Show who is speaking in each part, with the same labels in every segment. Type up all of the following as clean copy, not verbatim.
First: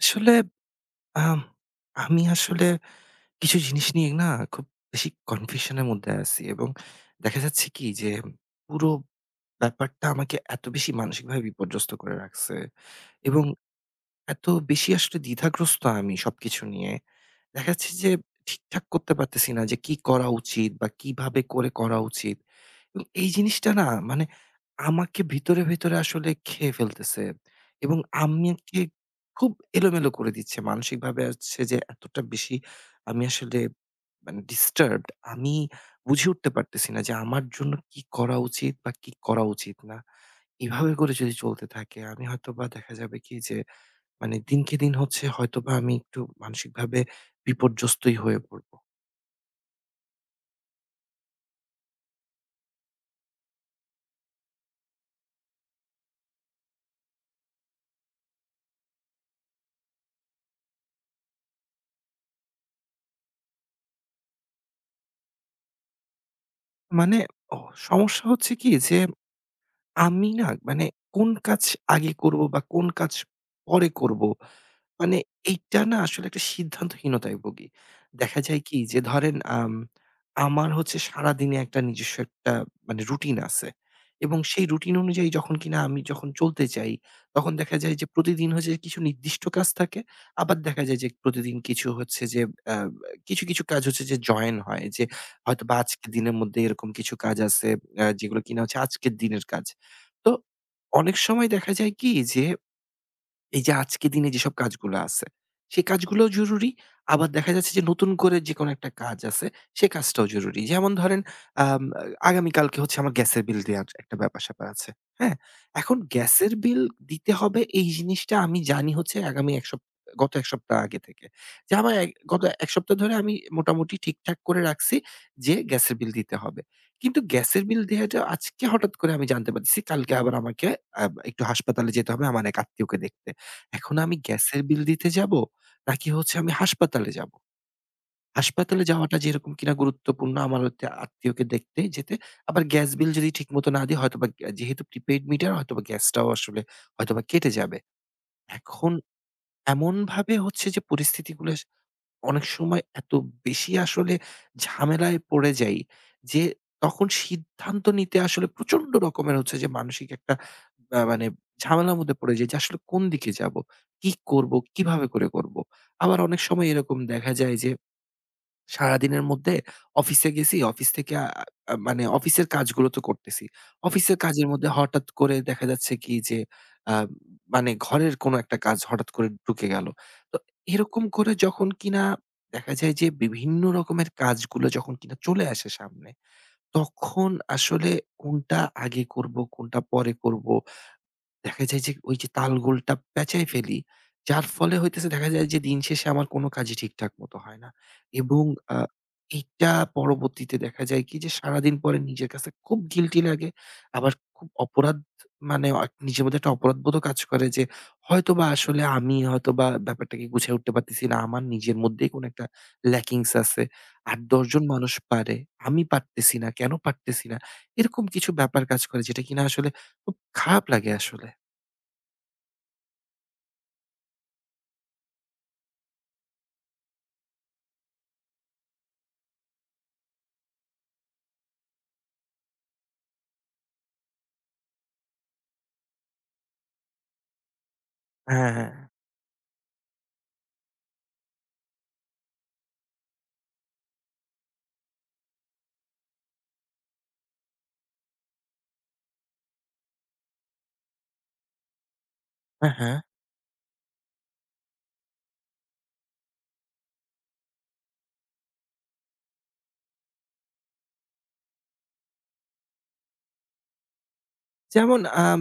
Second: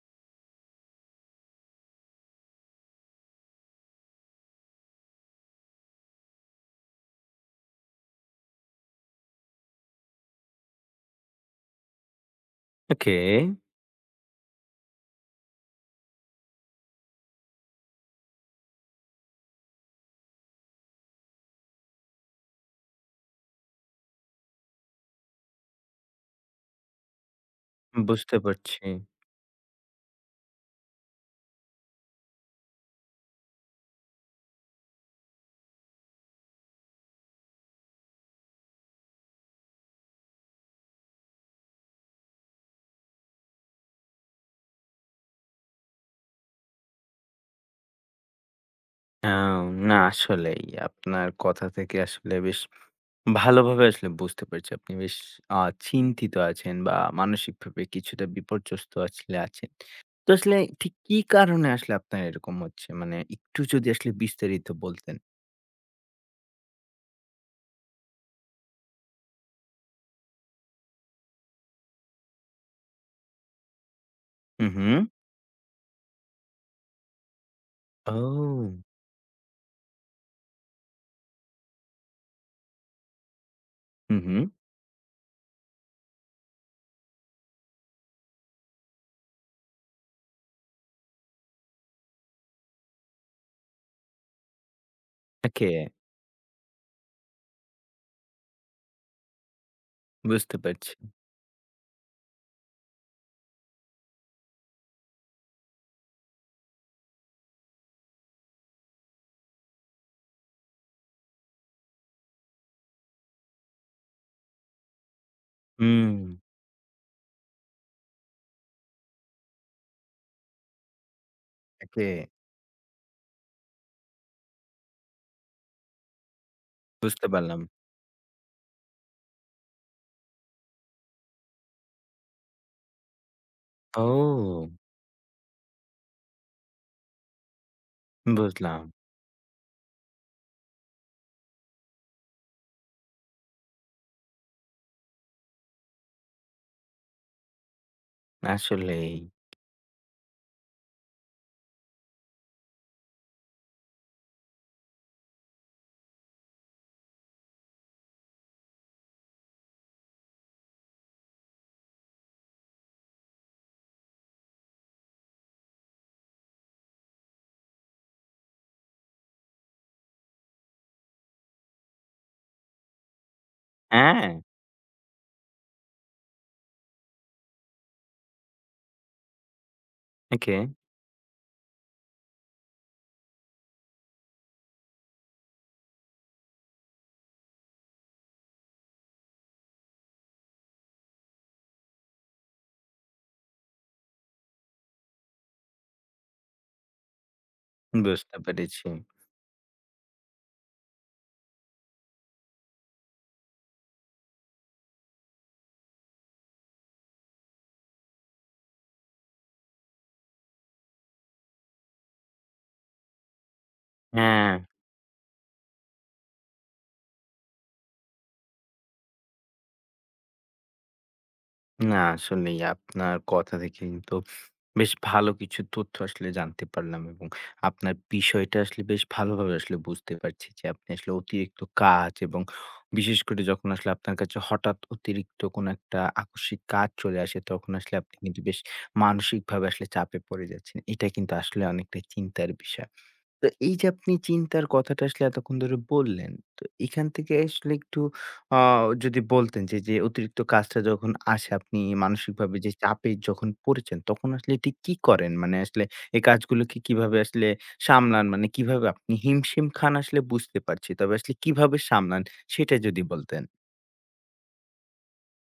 Speaker 1: আসলে আম আমি আসলে কিছু জিনিস নিয়ে না খুব বেশি কনফিউশন এর মধ্যে আছি, এবং দেখা যাচ্ছে কি যে পুরো ব্যাপারটা আমাকে এত বেশি মানসিকভাবে বিপর্যস্ত করে রাখছে,
Speaker 2: ওকে,
Speaker 1: এবং এত বেশি আসলে দ্বিধাগ্রস্ত আমি সবকিছু নিয়ে। দেখা যাচ্ছে যে ঠিকঠাক করতে পারতেছি না যে কি করা উচিত বা কিভাবে করে করা উচিত। এবং এই জিনিসটা না, মানে আমাকে ভিতরে, ভিতরে আসলে খেয়ে ফেলতেছে এবং
Speaker 2: বুঝতে পারছি।
Speaker 1: আমাকে খুব এলোমেলো করে দিচ্ছে। মানসিকভাবে হচ্ছে যে এতটা বেশি আমি আসলে মানে disturbed আমি বুঝে উঠতে পারতেছি না যে আমার জন্য কি করা উচিত বা কি করা উচিত না। এভাবে করে যদি চলতে থাকে, আমি হয়তোবা দেখা যাবে কি যে, মানে দিনকে দিন হচ্ছে হয়তোবা আমি একটু মানসিকভাবে বিপর্যস্তই হয়ে পড়ব।
Speaker 2: আও না আসলেই আপনার কথা থেকে আসলে বেশ ভালোভাবে আসলে বুঝতে পারছি। আপনি বেশ আ চিন্তিত আছেন বা মানসিকভাবে কিছুটা বিপর্যস্ত আসলে আছেন। তো আসলে ঠিক কি কারণে আসলে আপনার এরকম হচ্ছে? মানে একটু যদি আসলে বিস্তারিত বলতেন।
Speaker 1: মানে অ সমস্যা হচ্ছে কি যে আমি না, মানে কোন কাজ আগে করব বা কোন কাজ পরে করব,
Speaker 2: হুম, হুম।
Speaker 1: মানে এইটা না আসলে একটা সিদ্ধান্তহীনতায় ভুগি। দেখা যায় কি
Speaker 2: ও!
Speaker 1: যে ধরেন আমার হচ্ছে সারাদিনে একটা নিজস্ব একটা মানে রুটিন আছে।
Speaker 2: হুম,
Speaker 1: এবং
Speaker 2: হুম।
Speaker 1: সেই রুটিন অনুযায়ী যখন কিনা আমি যখন চলতে যাই, তখন দেখা যায় যে প্রতিদিন হচ্ছে কিছু নির্দিষ্ট কাজ থাকে। আবার দেখা যায় যে প্রতিদিন কিছু হচ্ছে যে আ কিছু, কিছু কাজ হচ্ছে যে জয়েন হয়, যে
Speaker 2: ওকে,
Speaker 1: হয়তোবা আজকের দিনের মধ্যে এরকম কিছু কাজ আছে যেগুলো কিনা হচ্ছে আজকের দিনের কাজ। তো
Speaker 2: বুঝতে পারছি।
Speaker 1: অনেক সময় দেখা যায় কি যে এই যে আজকে দিনে যেসব কাজগুলো আছে, সেই কাজগুলোও জরুরি। আবার দেখা যাচ্ছে যে নতুন করে যেকোনো একটা কাজ আছে, সে কাজটাও জরুরি। যেমন ধরেন আম আগামীকালকে হচ্ছে আমার গ্যাসের বিল দেওয়ার একটা ব্যাপার-স্যাপার আছে। হ্যাঁ? এখন
Speaker 2: হুম,
Speaker 1: গ্যাসের বিল দিতে হবে এই জিনিসটা আমি জানি হচ্ছে আগামী ১ সপ গত ১ সপ্তাহ আগে থেকে। যে আমার
Speaker 2: ওকে,
Speaker 1: গত ১ সপ্তাহ ধরে আমি মোটামুটি ঠিকঠাক করে রাখছি যে গ্যাসের বিল দিতে হবে। কিন্তু
Speaker 2: বুঝতে পারলাম।
Speaker 1: গ্যাসের বিল দেওয়াটা আজকে হঠাৎ করে আমি জানতে পারছি, কালকে আবার আমাকে আ একটু হাসপাতালে যেতে হবে আমার এক আত্মীয়কে দেখতে। এখন আমি গ্যাসের
Speaker 2: ও!
Speaker 1: বিল দিতে যাবো? নাকি হচ্ছে আমি হাসপাতালে যাবো? হাসপাতালে
Speaker 2: বুঝলাম।
Speaker 1: যাওয়াটা যেরকম কিনা গুরুত্বপূর্ণ আমার হচ্ছে আত্মীয়কে দেখতে যেতে, আবার গ্যাস বিল যদি ঠিকমতো না দিই হয়তোবা যেহেতু প্রিপেইড মিটার, হয়তোবা গ্যাসটাও আসলে হয়তোবা কেটে যাবে। এখন
Speaker 2: আসলেই।
Speaker 1: এমনভাবে হচ্ছে যে পরিস্থিতিগুলো অনেক সময় এত বেশি আসলে ঝামেলায় পড়ে যাই যে তখন সিদ্ধান্ত নিতে আসলে প্রচন্ড রকমের হচ্ছে যে মানসিক একটা মানে ঝামেলার মধ্যে পড়ে যাই যে আসলে কোন দিকে যাব? কি করব? কিভাবে করে করব? আবার অনেক সময় এরকম দেখা যায় যে সারাদিনের মধ্যে অফিসে গেছি, অফিস থেকে আ আ মানে অফিসের কাজগুলো তো করতেছি। অফিসের
Speaker 2: হ্যাঁ,
Speaker 1: কাজের মধ্যে হঠাৎ করে দেখা যাচ্ছে কি যে, আ মানে ঘরের কোনো একটা কাজ হঠাৎ করে ঢুকে গেল। তো
Speaker 2: ওকে।
Speaker 1: এরকম করে যখন কিনা দেখা যায় যে বিভিন্ন রকমের কাজগুলো যখন কিনা চলে আসে সামনে, তখন আসলে কোনটা আগে করব, কোনটা পরে করব, দেখা যায় যে ওই যে তালগোলটা পেঁচায় ফেলি। যার ফলে হইতেছে দেখা যায় যে দিন শেষে আমার কোনো কাজই ঠিকঠাক মতো হয় না।
Speaker 2: বুঝতে
Speaker 1: এবং আ
Speaker 2: পেরেছি।
Speaker 1: এইটা পরবর্তীতে দেখা যায় কি যে সারাদিন পরে নিজের কাছে খুব গিল্টি লাগে। আবার খুব অপরাধ, মানে নিজের মধ্যে একটা অপরাধবোধও কাজ করে যে হয়তোবা আসলে আমি হয়তোবা ব্যাপারটাকে গুছিয়ে উঠতে পারতেছি না। আমার নিজের মধ্যেই কোনো একটা ল্যাকিংস আছে। ৮-১০
Speaker 2: হ্যাঁ,
Speaker 1: জন মানুষ পারে। আমি পারতেছি না। কেন পারতেছি না? এরকম কিছু ব্যাপার কাজ করে যেটা কিনা আসলে খুব খারাপ লাগে আসলে।
Speaker 2: না আসলেই আপনার কথা থেকে কিন্তু বেশ ভালো কিছু তথ্য আসলে জানতে পারলাম এবং আপনার বিষয়টা আসলে বেশ ভালোভাবে আসলে বুঝতে পারছি যে আপনি আসলে অতিরিক্ত কাজ এবং বিশেষ করে যখন আসলে আপনার কাছে হঠাৎ অতিরিক্ত কোনো একটা আকস্মিক কাজ চলে আসে তখন আসলে আপনি কিন্তু
Speaker 1: হ্যাঁ,
Speaker 2: বেশ
Speaker 1: হ্যাঁ।
Speaker 2: মানসিকভাবে আসলে চাপে পড়ে যাচ্ছেন। এটা কিন্তু আসলে অনেকটা চিন্তার বিষয়। তো এই যে আপনি চিন্তার কথাটা আসলে এতক্ষণ ধরে বললেন, তো এখান থেকে আসলে একটু আ যদি বলতেন যে, যে অতিরিক্ত কাজটা যখন আসে আপনি মানসিকভাবে যে
Speaker 1: হ্যাঁ, হ্যাঁ।
Speaker 2: চাপে যখন পড়েছেন, তখন আসলে ঠিক কি করেন? মানে আসলে এই কাজগুলোকে কিভাবে আসলে সামলান? মানে কিভাবে আপনি হিমশিম খান আসলে বুঝতে পারছি। তবে আসলে কিভাবে সামলান সেটা যদি বলতেন?
Speaker 1: যেমন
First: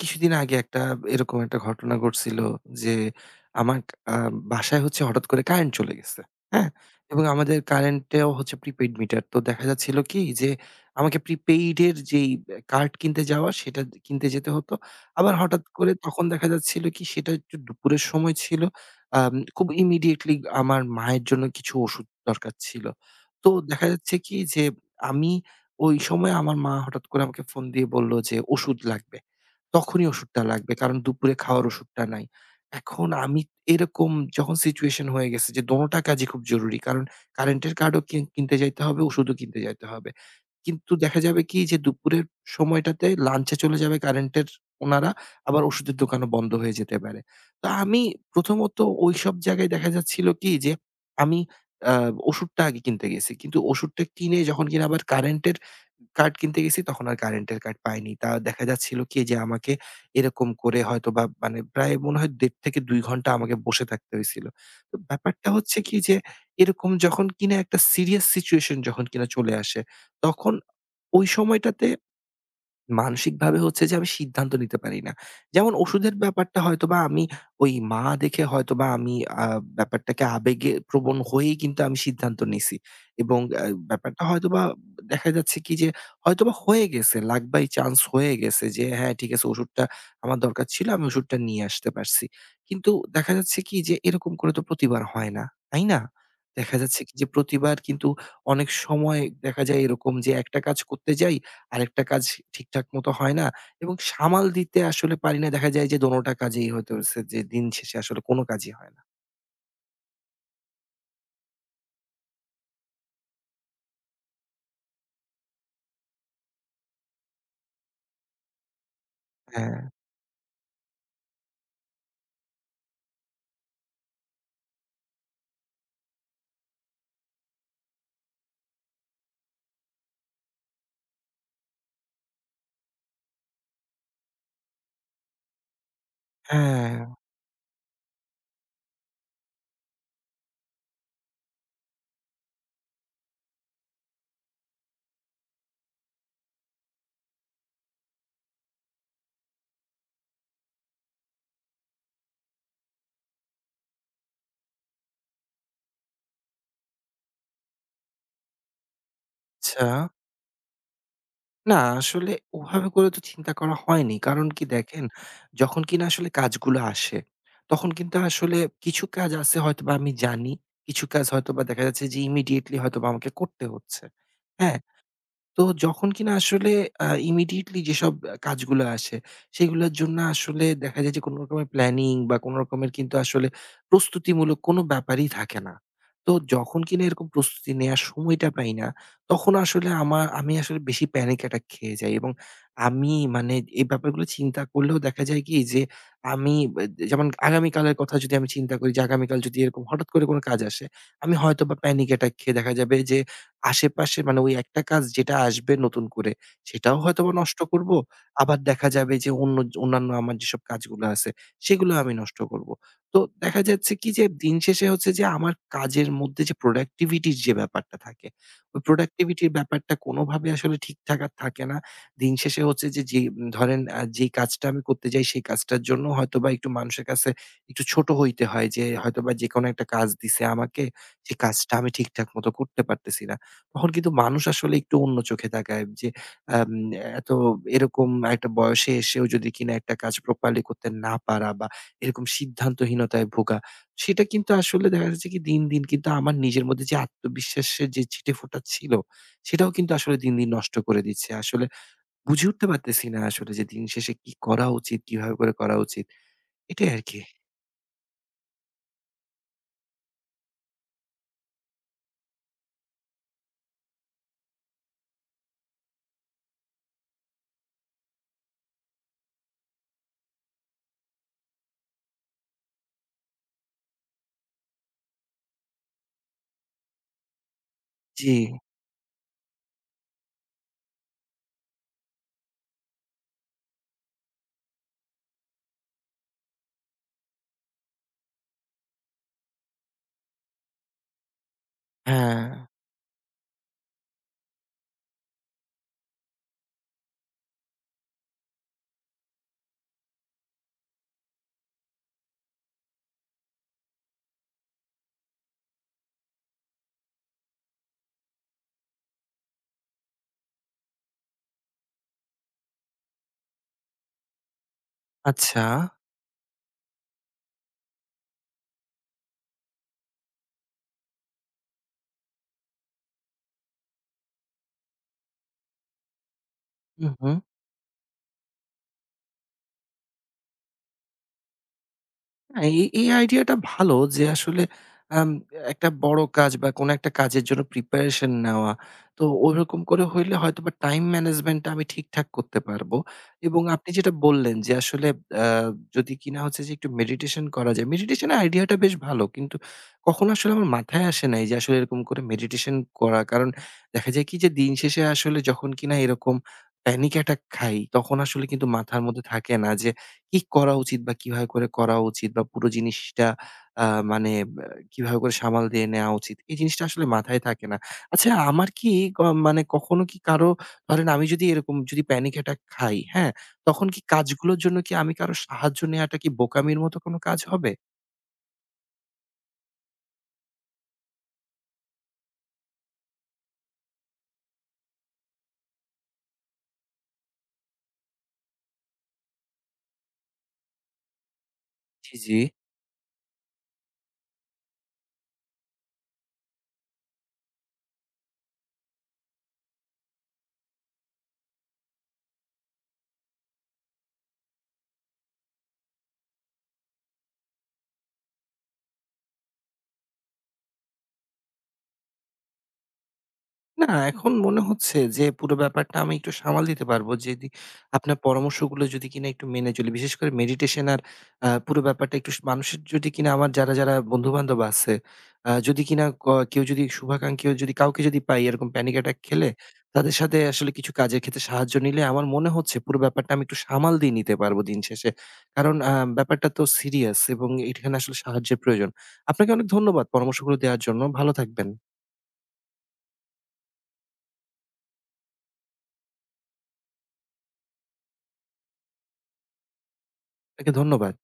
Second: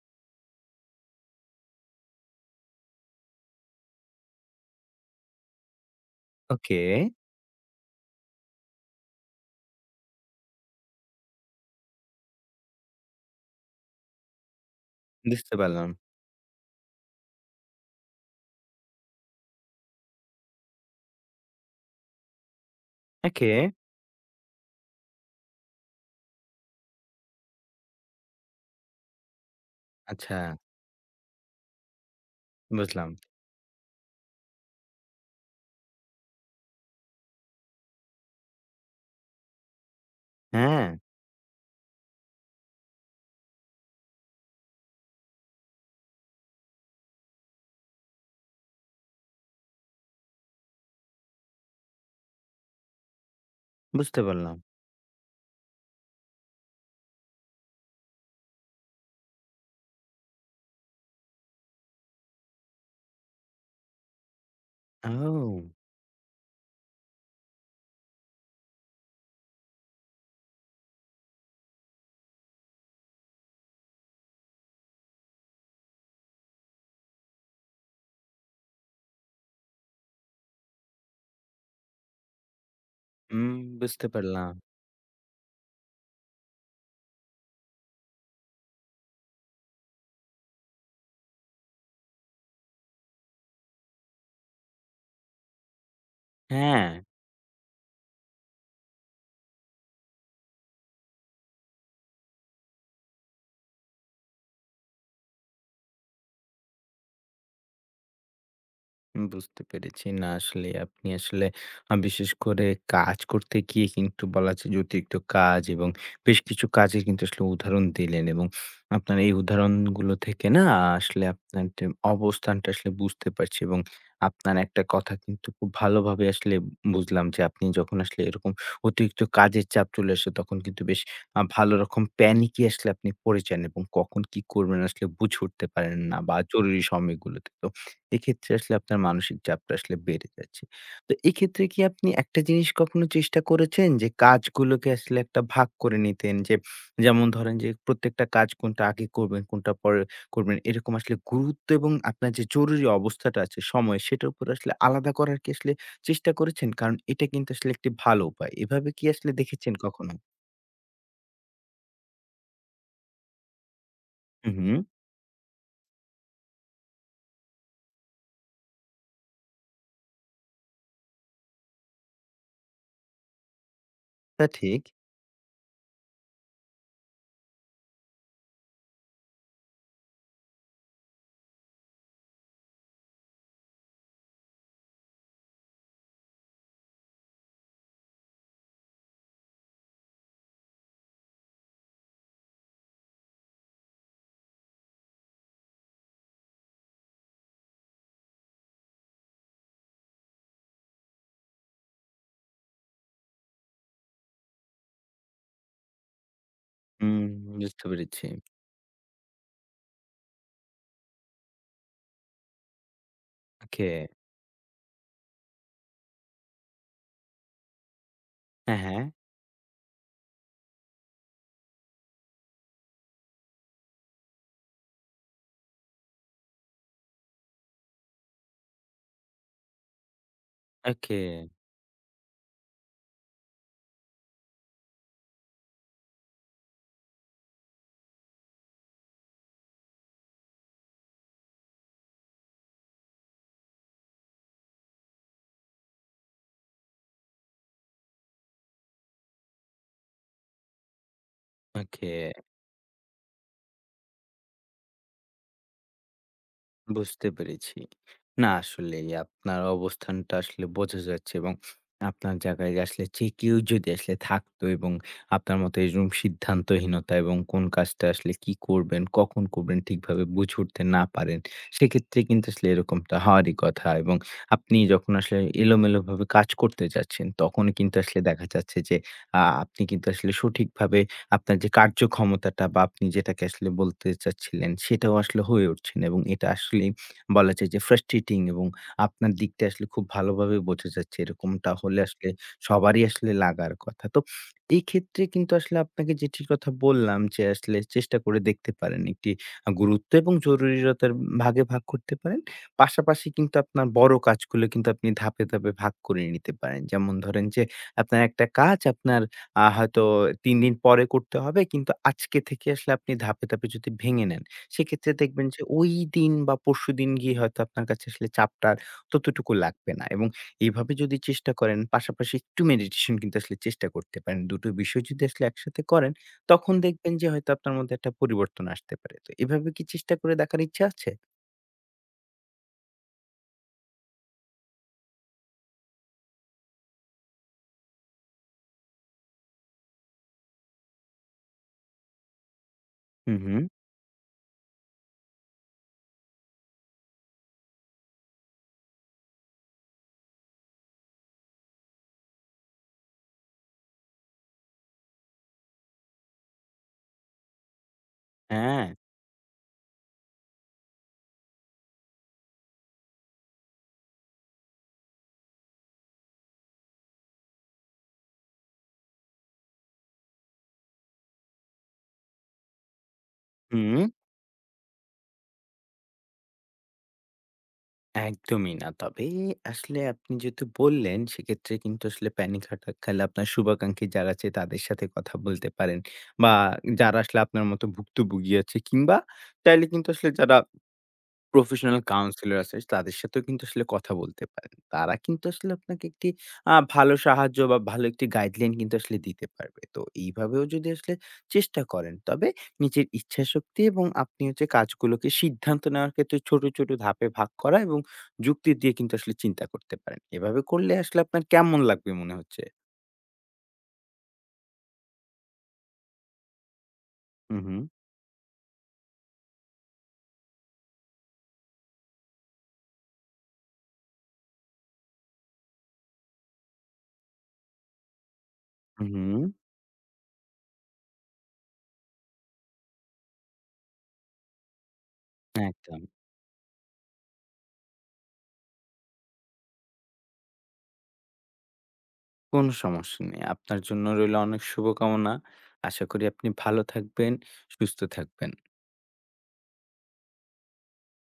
Speaker 1: কিছুদিন আগে একটা এরকম একটা ঘটনা ঘটছিল যে, আমার আ বাসায় হচ্ছে হঠাৎ করে কারেন্ট চলে গেছে। হ্যাঁ?
Speaker 2: ওকে,
Speaker 1: এবং আমাদের কারেন্টেও হচ্ছে প্রিপেইড মিটার। তো দেখা যাচ্ছিল কি যে, আমাকে প্রিপেইড এর যেই কার্ড কিনতে যাওয়া সেটা কিনতে যেতে হতো। আবার
Speaker 2: বুঝতে
Speaker 1: হঠাৎ
Speaker 2: পারলাম।
Speaker 1: করে তখন দেখা যাচ্ছিল কি সেটা একটু দুপুরের সময় ছিল। খুব ইমিডিয়েটলি আমার মায়ের জন্য কিছু ওষুধ দরকার ছিল।
Speaker 2: ওকে,
Speaker 1: তো দেখা যাচ্ছে কি যে, আমি ওই সময় আমার মা হঠাৎ করে আমাকে ফোন দিয়ে বলল যে, "ওষুধ লাগবে।" তখনই
Speaker 2: আচ্ছা
Speaker 1: ওষুধটা লাগবে। কারণ দুপুরে খাওয়ার ওষুধটা নাই। এখন
Speaker 2: বুঝলাম।
Speaker 1: আমি এরকম যখন সিচুয়েশন হয়ে গেছে যে দোনোটা কাজই খুব জরুরি। কারণ কারেন্টের কার্ডও কিনতে যাইতে হবে, ওষুধও কিনতে যাইতে হবে।
Speaker 2: হ্যাঁ,
Speaker 1: কিন্তু দেখা যাবে কি যে দুপুরের সময়টাতে লাঞ্চে চলে যাবে কারেন্টের ওনারা, আবার ওষুধের দোকানও বন্ধ হয়ে যেতে পারে। তো আমি প্রথমত ওইসব জায়গায় দেখা যাচ্ছিল কি যে আমি আ ওষুধটা আগে কিনতে গেছি। কিন্তু ওষুধটা
Speaker 2: বুঝতে
Speaker 1: কিনে
Speaker 2: পারলাম।
Speaker 1: যখন কিনা আবার কারেন্টের কার্ড কিনতে গেছি তখন আর কারেন্টের কার্ড পাইনি। তা দেখা যাচ্ছিল কি যে আমাকে এরকম করে হয়তোবা, মানে প্রায় মনে হয় ১.৫ থেকে ২ ঘন্টা আমাকে বসে থাকতে হয়েছিল। তো ব্যাপারটা
Speaker 2: ও!
Speaker 1: হচ্ছে কি যে এরকম যখন কিনা একটা সিরিয়াস সিচুয়েশন যখন কিনা চলে আসে, তখন ওই সময়টাতে মানসিকভাবে হচ্ছে যে আমি সিদ্ধান্ত নিতে পারি না। যেমন ওষুধের ব্যাপারটা হয়তোবা আমি, ওই মা দেখে হয়তোবা আমি আ ব্যাপারটাকে আবেগে প্রবণ হয়েই কিন্তু আমি সিদ্ধান্ত নিছি। এবং
Speaker 2: হুম, বুঝতে
Speaker 1: ব্যাপারটা
Speaker 2: পারলাম।
Speaker 1: হয়তোবা দেখা যাচ্ছে কি যে হয়তোবা হয়ে গেছে, লাক বাই চান্স হয়ে গেছে যে হ্যাঁ, ঠিক আছে ওষুধটা আমার দরকার ছিল, আমি ওষুধটা নিয়ে আসতে পারছি। কিন্তু দেখা যাচ্ছে কি যে এরকম করে তো প্রতিবার হয় না, তাই না? দেখা
Speaker 2: হ্যাঁ।
Speaker 1: যাচ্ছে কি যে প্রতিবার কিন্তু অনেক সময় দেখা যায় এরকম যে একটা কাজ করতে যাই, আরেকটা কাজ ঠিকঠাক মতো হয় না এবং সামাল দিতে আসলে পারি না। দেখা যায় যে দোনোটা কাজেই হতে হচ্ছে যে দিন শেষে আসলে কোনো কাজই হয় না।
Speaker 2: বুঝতে পেরেছি। না আসলে আপনি আসলে বিশেষ করে কাজ করতে গিয়ে কিন্তু বলা যায় যে অতিরিক্ত কাজ এবং বেশ কিছু কাজের কিন্তু আসলে উদাহরণ দিলেন এবং আপনার এই
Speaker 1: হ্যাঁ,
Speaker 2: উদাহরণগুলো থেকে না আসলে আপনার যে অবস্থানটা আসলে বুঝতে পারছি এবং আপনার একটা কথা কিন্তু খুব ভালোভাবে আসলে বুঝলাম যে আপনি যখন আসলে এরকম অতিরিক্ত কাজের চাপ চলে আসে তখন কিন্তু বেশ ভালো রকম প্যানিকই আসলে আপনি পড়ে যান এবং কখন কি করবেন আসলে বুঝে উঠতে পারেন না বা জরুরি
Speaker 1: হ্যাঁ,
Speaker 2: সময়গুলোতে। তো এক্ষেত্রে আসলে আপনার মানসিক চাপটা আসলে বেড়ে যাচ্ছে। তো এক্ষেত্রে কি আপনি একটা জিনিস কখনো চেষ্টা করেছেন যে কাজগুলোকে আসলে একটা ভাগ করে নিতেন? যে যেমন ধরেন যে প্রত্যেকটা কাজ কোনটা আগে করবেন, কোনটা পরে করবেন এরকম আসলে গুরুত্ব এবং আপনার যে জরুরি অবস্থাটা আছে সময় সেটার উপর আসলে আলাদা করার কি আসলে চেষ্টা করেছেন? কারণ এটা কিন্তু আসলে একটি ভালো উপায়। এভাবে কি আসলে দেখেছেন
Speaker 1: আচ্ছা।
Speaker 2: কখনো?
Speaker 1: না আসলে ওভাবে করে তো চিন্তা করা হয়নি। কারণ
Speaker 2: হু,
Speaker 1: কি
Speaker 2: হু।
Speaker 1: দেখেন, যখন কিনা আসলে কাজগুলো আসে, তখন কিন্তু আসলে কিছু কাজ আছে হয়তোবা আমি জানি। কিছু কাজ হয়তোবা দেখা যাচ্ছে যে ইমিডিয়েটলি হয়তোবা আমাকে করতে হচ্ছে।
Speaker 2: তা
Speaker 1: হ্যাঁ?
Speaker 2: ঠিক।
Speaker 1: তো যখন কিনা আসলে ইমিডিয়েটলি যেসব কাজগুলো আসে, সেগুলোর জন্য আসলে দেখা যায় যে কোন রকমের প্ল্যানিং বা কোন রকমের কিন্তু আসলে প্রস্তুতিমূলক কোন ব্যাপারই থাকে না। তো যখন কিনা এরকম প্রস্তুতি নেয়ার সময়টা পাই না, তখন আসলে আমার আমি আসলে বেশি প্যানিক অ্যাটাক খেয়ে যাই, এবং আমি মানে এই ব্যাপারগুলো চিন্তা করলেও দেখা যায় কি যে আমি বা, যেমন আগামীকালের কথা যদি আমি চিন্তা করি যে আগামীকাল যদি এরকম হঠাৎ করে কোন কাজ আসে, আমি হয়তোবা প্যানিক অ্যাটাক খেয়ে দেখা যাবে যে আশেপাশে, মানে ওই একটা কাজ যেটা আসবে নতুন করে, সেটাও
Speaker 2: হুম,
Speaker 1: হয়তোবা নষ্ট
Speaker 2: বুঝতে
Speaker 1: করব।
Speaker 2: পেরেছি।
Speaker 1: আবার দেখা যাবে যে অন্য অন্যান্য আমার যেসব কাজগুলো আছে, সেগুলো আমি নষ্ট করব। তো দেখা
Speaker 2: ওকে।
Speaker 1: যাচ্ছে কি যে দিন শেষে হচ্ছে যে আমার কাজের মধ্যে যে প্রোডাক্টিভিটির যে ব্যাপারটা থাকে,
Speaker 2: হ্যাঁ,
Speaker 1: ওই
Speaker 2: হ্যাঁ।
Speaker 1: প্রোডাক্টিভিটির ব্যাপারটা কোনোভাবে আসলে ঠিকঠাক আর থাকে না। দিন শেষে হচ্ছে যে, যে ধরেন যেই কাজটা আমি করতে যাই সেই কাজটার জন্য হয়তোবা একটু মানুষের কাছে একটু ছোট হইতে হয়, যে হয়তোবা যেকোনো একটা কাজ দিছে আমাকে,
Speaker 2: ওকে,
Speaker 1: সেই কাজটা আমি ঠিকঠাক মতো করতে পারতেছি না। তখন কিন্তু মানুষ আসলে একটু অন্য চোখে তাকায় যে আম এত এরকম একটা বয়সে এসেও যদি কিনা একটা কাজ প্রপারলি করতে না পারা বা এরকম সিদ্ধান্তহীনতায় ভোগা, সেটা কিন্তু আসলে দেখা যাচ্ছে কি দিন, দিন কিন্তু আমার নিজের মধ্যে যে আত্মবিশ্বাসের যে ছিটেফোঁটা ছিল, সেটাও কিন্তু আসলে দিন, দিন নষ্ট করে দিচ্ছে। আসলে
Speaker 2: ওকে।
Speaker 1: বুঝে উঠতে পারতেছি না আসলে যে দিন শেষে কি করা উচিত, কিভাবে করে করা উচিত? এটাই আরকি।
Speaker 2: বুঝতে পেরেছি। না আসলেই আপনার অবস্থানটা আসলে বোঝা যাচ্ছে এবং আপনার জায়গায় আসলে যে কেউ যদি আসলে থাকতো এবং আপনার মতো এরকম সিদ্ধান্তহীনতা এবং কোন কাজটা আসলে কি করবেন, কখন করবেন ঠিকভাবে বুঝে উঠতে না পারেন, সেক্ষেত্রে কিন্তু আসলে এরকমটা হওয়ারই কথা এবং আপনি যখন আসলে এলোমেলোভাবে কাজ করতে যাচ্ছেন, তখন কিন্তু আসলে
Speaker 1: জি।
Speaker 2: দেখা যাচ্ছে যে আ আপনি কিন্তু আসলে সঠিকভাবে আপনার যে কার্যক্ষমতাটা বা আপনি যেটাকে আসলে বলতে চাচ্ছিলেন, সেটাও আসলে হয়ে উঠছে না এবং এটা আসলেই বলা যায় যে ফ্রাস্ট্রেটিং এবং আপনার দিকটা আসলে খুব ভালোভাবে বোঝা যাচ্ছে। এরকমটা হলে আসলে
Speaker 1: হ্যাঁ।
Speaker 2: সবারই আসলে লাগার কথা। তো এই ক্ষেত্রে কিন্তু আসলে আপনাকে যেটির কথা বললাম যে আসলে চেষ্টা করে দেখতে পারেন। একটি গুরুত্ব এবং জরুরিতার ভাগে ভাগ করতে পারেন। পাশাপাশি কিন্তু আপনার বড় কাজগুলো কিন্তু আপনি ধাপে, ধাপে ভাগ করে নিতে পারেন। যেমন ধরেন যে আপনার একটা কাজ আপনার হয়তো ৩ দিন পরে করতে হবে। কিন্তু আজকে থেকে আসলে আপনি ধাপে, ধাপে যদি ভেঙে নেন, সেক্ষেত্রে দেখবেন যে
Speaker 1: আচ্ছা।
Speaker 2: ওই দিন বা পরশুদিন গিয়ে হয়তো আপনার কাছে আসলে চাপটা আর ততটুকু লাগবে না। এবং এইভাবে যদি চেষ্টা করেন, পাশাপাশি একটু মেডিটেশন কিন্তু আসলে চেষ্টা করতে পারেন। ২ টো বিষয় যদি আসলে একসাথে করেন, তখন
Speaker 1: হু,
Speaker 2: দেখবেন যে
Speaker 1: হু।
Speaker 2: হয়তো আপনার মধ্যে একটা পরিবর্তন আসতে পারে। তো এভাবে কি চেষ্টা করে দেখার ইচ্ছা আছে?
Speaker 1: না, এই এই আইডিয়াটা ভালো যে আসলে আম একটা বড় কাজ বা কোনো একটা কাজের জন্য প্রিপারেশন নেওয়া। তো ওইরকম করে হইলে হয়তোবা টাইম ম্যানেজমেন্টটা আমি ঠিকঠাক করতে পারবো।
Speaker 2: হু, হু।
Speaker 1: এবং আপনি যেটা বললেন যে আসলে আ যদি কিনা হচ্ছে যে একটু মেডিটেশন করা যায়। মেডিটেশন এর আইডিয়াটা বেশ ভালো। কিন্তু কখনো আসলে আমার মাথায় আসে নাই যে আসলে এরকম করে মেডিটেশন করা। কারণ দেখা যায় কি যে দিন শেষে আসলে যখন কিনা এরকম প্যানিক অ্যাটাক খাই তখন আসলে কিন্তু
Speaker 2: হ্যাঁ।
Speaker 1: মাথার মধ্যে থাকে না যে কি করা উচিত বা কিভাবে করে করা উচিত বা পুরো জিনিসটা আ মানে ব্যা কিভাবে করে সামাল দিয়ে নেওয়া উচিত? এই জিনিসটা আসলে মাথায় থাকে না। আচ্ছা, আমার কি ক মানে কখনো কি কারো, ধরেন আমি যদি এরকম যদি panic attack খাই, হ্যাঁ? তখন
Speaker 2: হুম।
Speaker 1: কি কাজগুলোর জন্য কি আমি কারো সাহায্য নেয়াটা কি বোকামির মতো কোনো কাজ হবে?
Speaker 2: একদমই না। তবে আসলে আপনি যেহেতু বললেন, সেক্ষেত্রে কিন্তু আসলে প্যানিক অ্যাটাক খেলে আপনার শুভাকাঙ্ক্ষী যারা আছে তাদের সাথে কথা বলতে পারেন বা যারা আসলে আপনার মতো ভুক্তভোগী আছে কিংবা চাইলে কিন্তু আসলে যারা প্রফেশনাল
Speaker 1: জি, জি।
Speaker 2: কাউন্সিলর আছে তাদের সাথেও কিন্তু আসলে কথা বলতে পারেন। তারা কিন্তু আসলে আপনাকে একটি ভালো সাহায্য বা ভালো একটি গাইডলাইন কিন্তু আসলে দিতে পারবে। তো এইভাবেও যদি আসলে চেষ্টা করেন, তবে নিজের ইচ্ছাশক্তি এবং আপনি হচ্ছে কাজগুলোকে সিদ্ধান্ত নেওয়ার ক্ষেত্রে ছোট, ছোট ধাপে ভাগ করা এবং যুক্তি দিয়ে কিন্তু আসলে চিন্তা করতে পারেন। এভাবে করলে আসলে আপনার কেমন লাগবে মনে হচ্ছে?
Speaker 1: না, এখন মনে হচ্ছে যে পুরো ব্যাপারটা আমি একটু সামাল দিতে পারবো। যদি
Speaker 2: হু, হু,
Speaker 1: আপনার পরামর্শগুলো যদি কিনা একটু মেনে চলি। বিশেষ করে মেডিটেশন আর পুরো ব্যাপারটা একটু মানুষের, যদি কিনা আমার যারা বন্ধু-বান্ধব আছে, যদি কিনা কেউ যদি শুভাকাঙ্ক্ষী যদি কাউকে যদি পাই এরকম প্যানিক
Speaker 2: হু,
Speaker 1: অ্যাটাক
Speaker 2: হু,
Speaker 1: খেলে, তাদের সাথে আসলে কিছু কাজের ক্ষেত্রে সাহায্য নিলে আমার মনে হচ্ছে পুরো ব্যাপারটা আমি একটু সামাল দিয়ে নিতে পারবো দিন শেষে। কারণ
Speaker 2: একদম।
Speaker 1: ব্যাপারটা তো সিরিয়াস এবং এখানে আসলে সাহায্যের প্রয়োজন। আপনাকে অনেক ধন্যবাদ পরামর্শগুলো দেওয়ার জন্য। ভালো থাকবেন।
Speaker 2: কোনো সমস্যা নেই। আপনার জন্য রইল অনেক শুভকামনা। আশা করি আপনি ভালো থাকবেন, সুস্থ থাকবেন।
Speaker 1: আপনাকে ধন্যবাদ।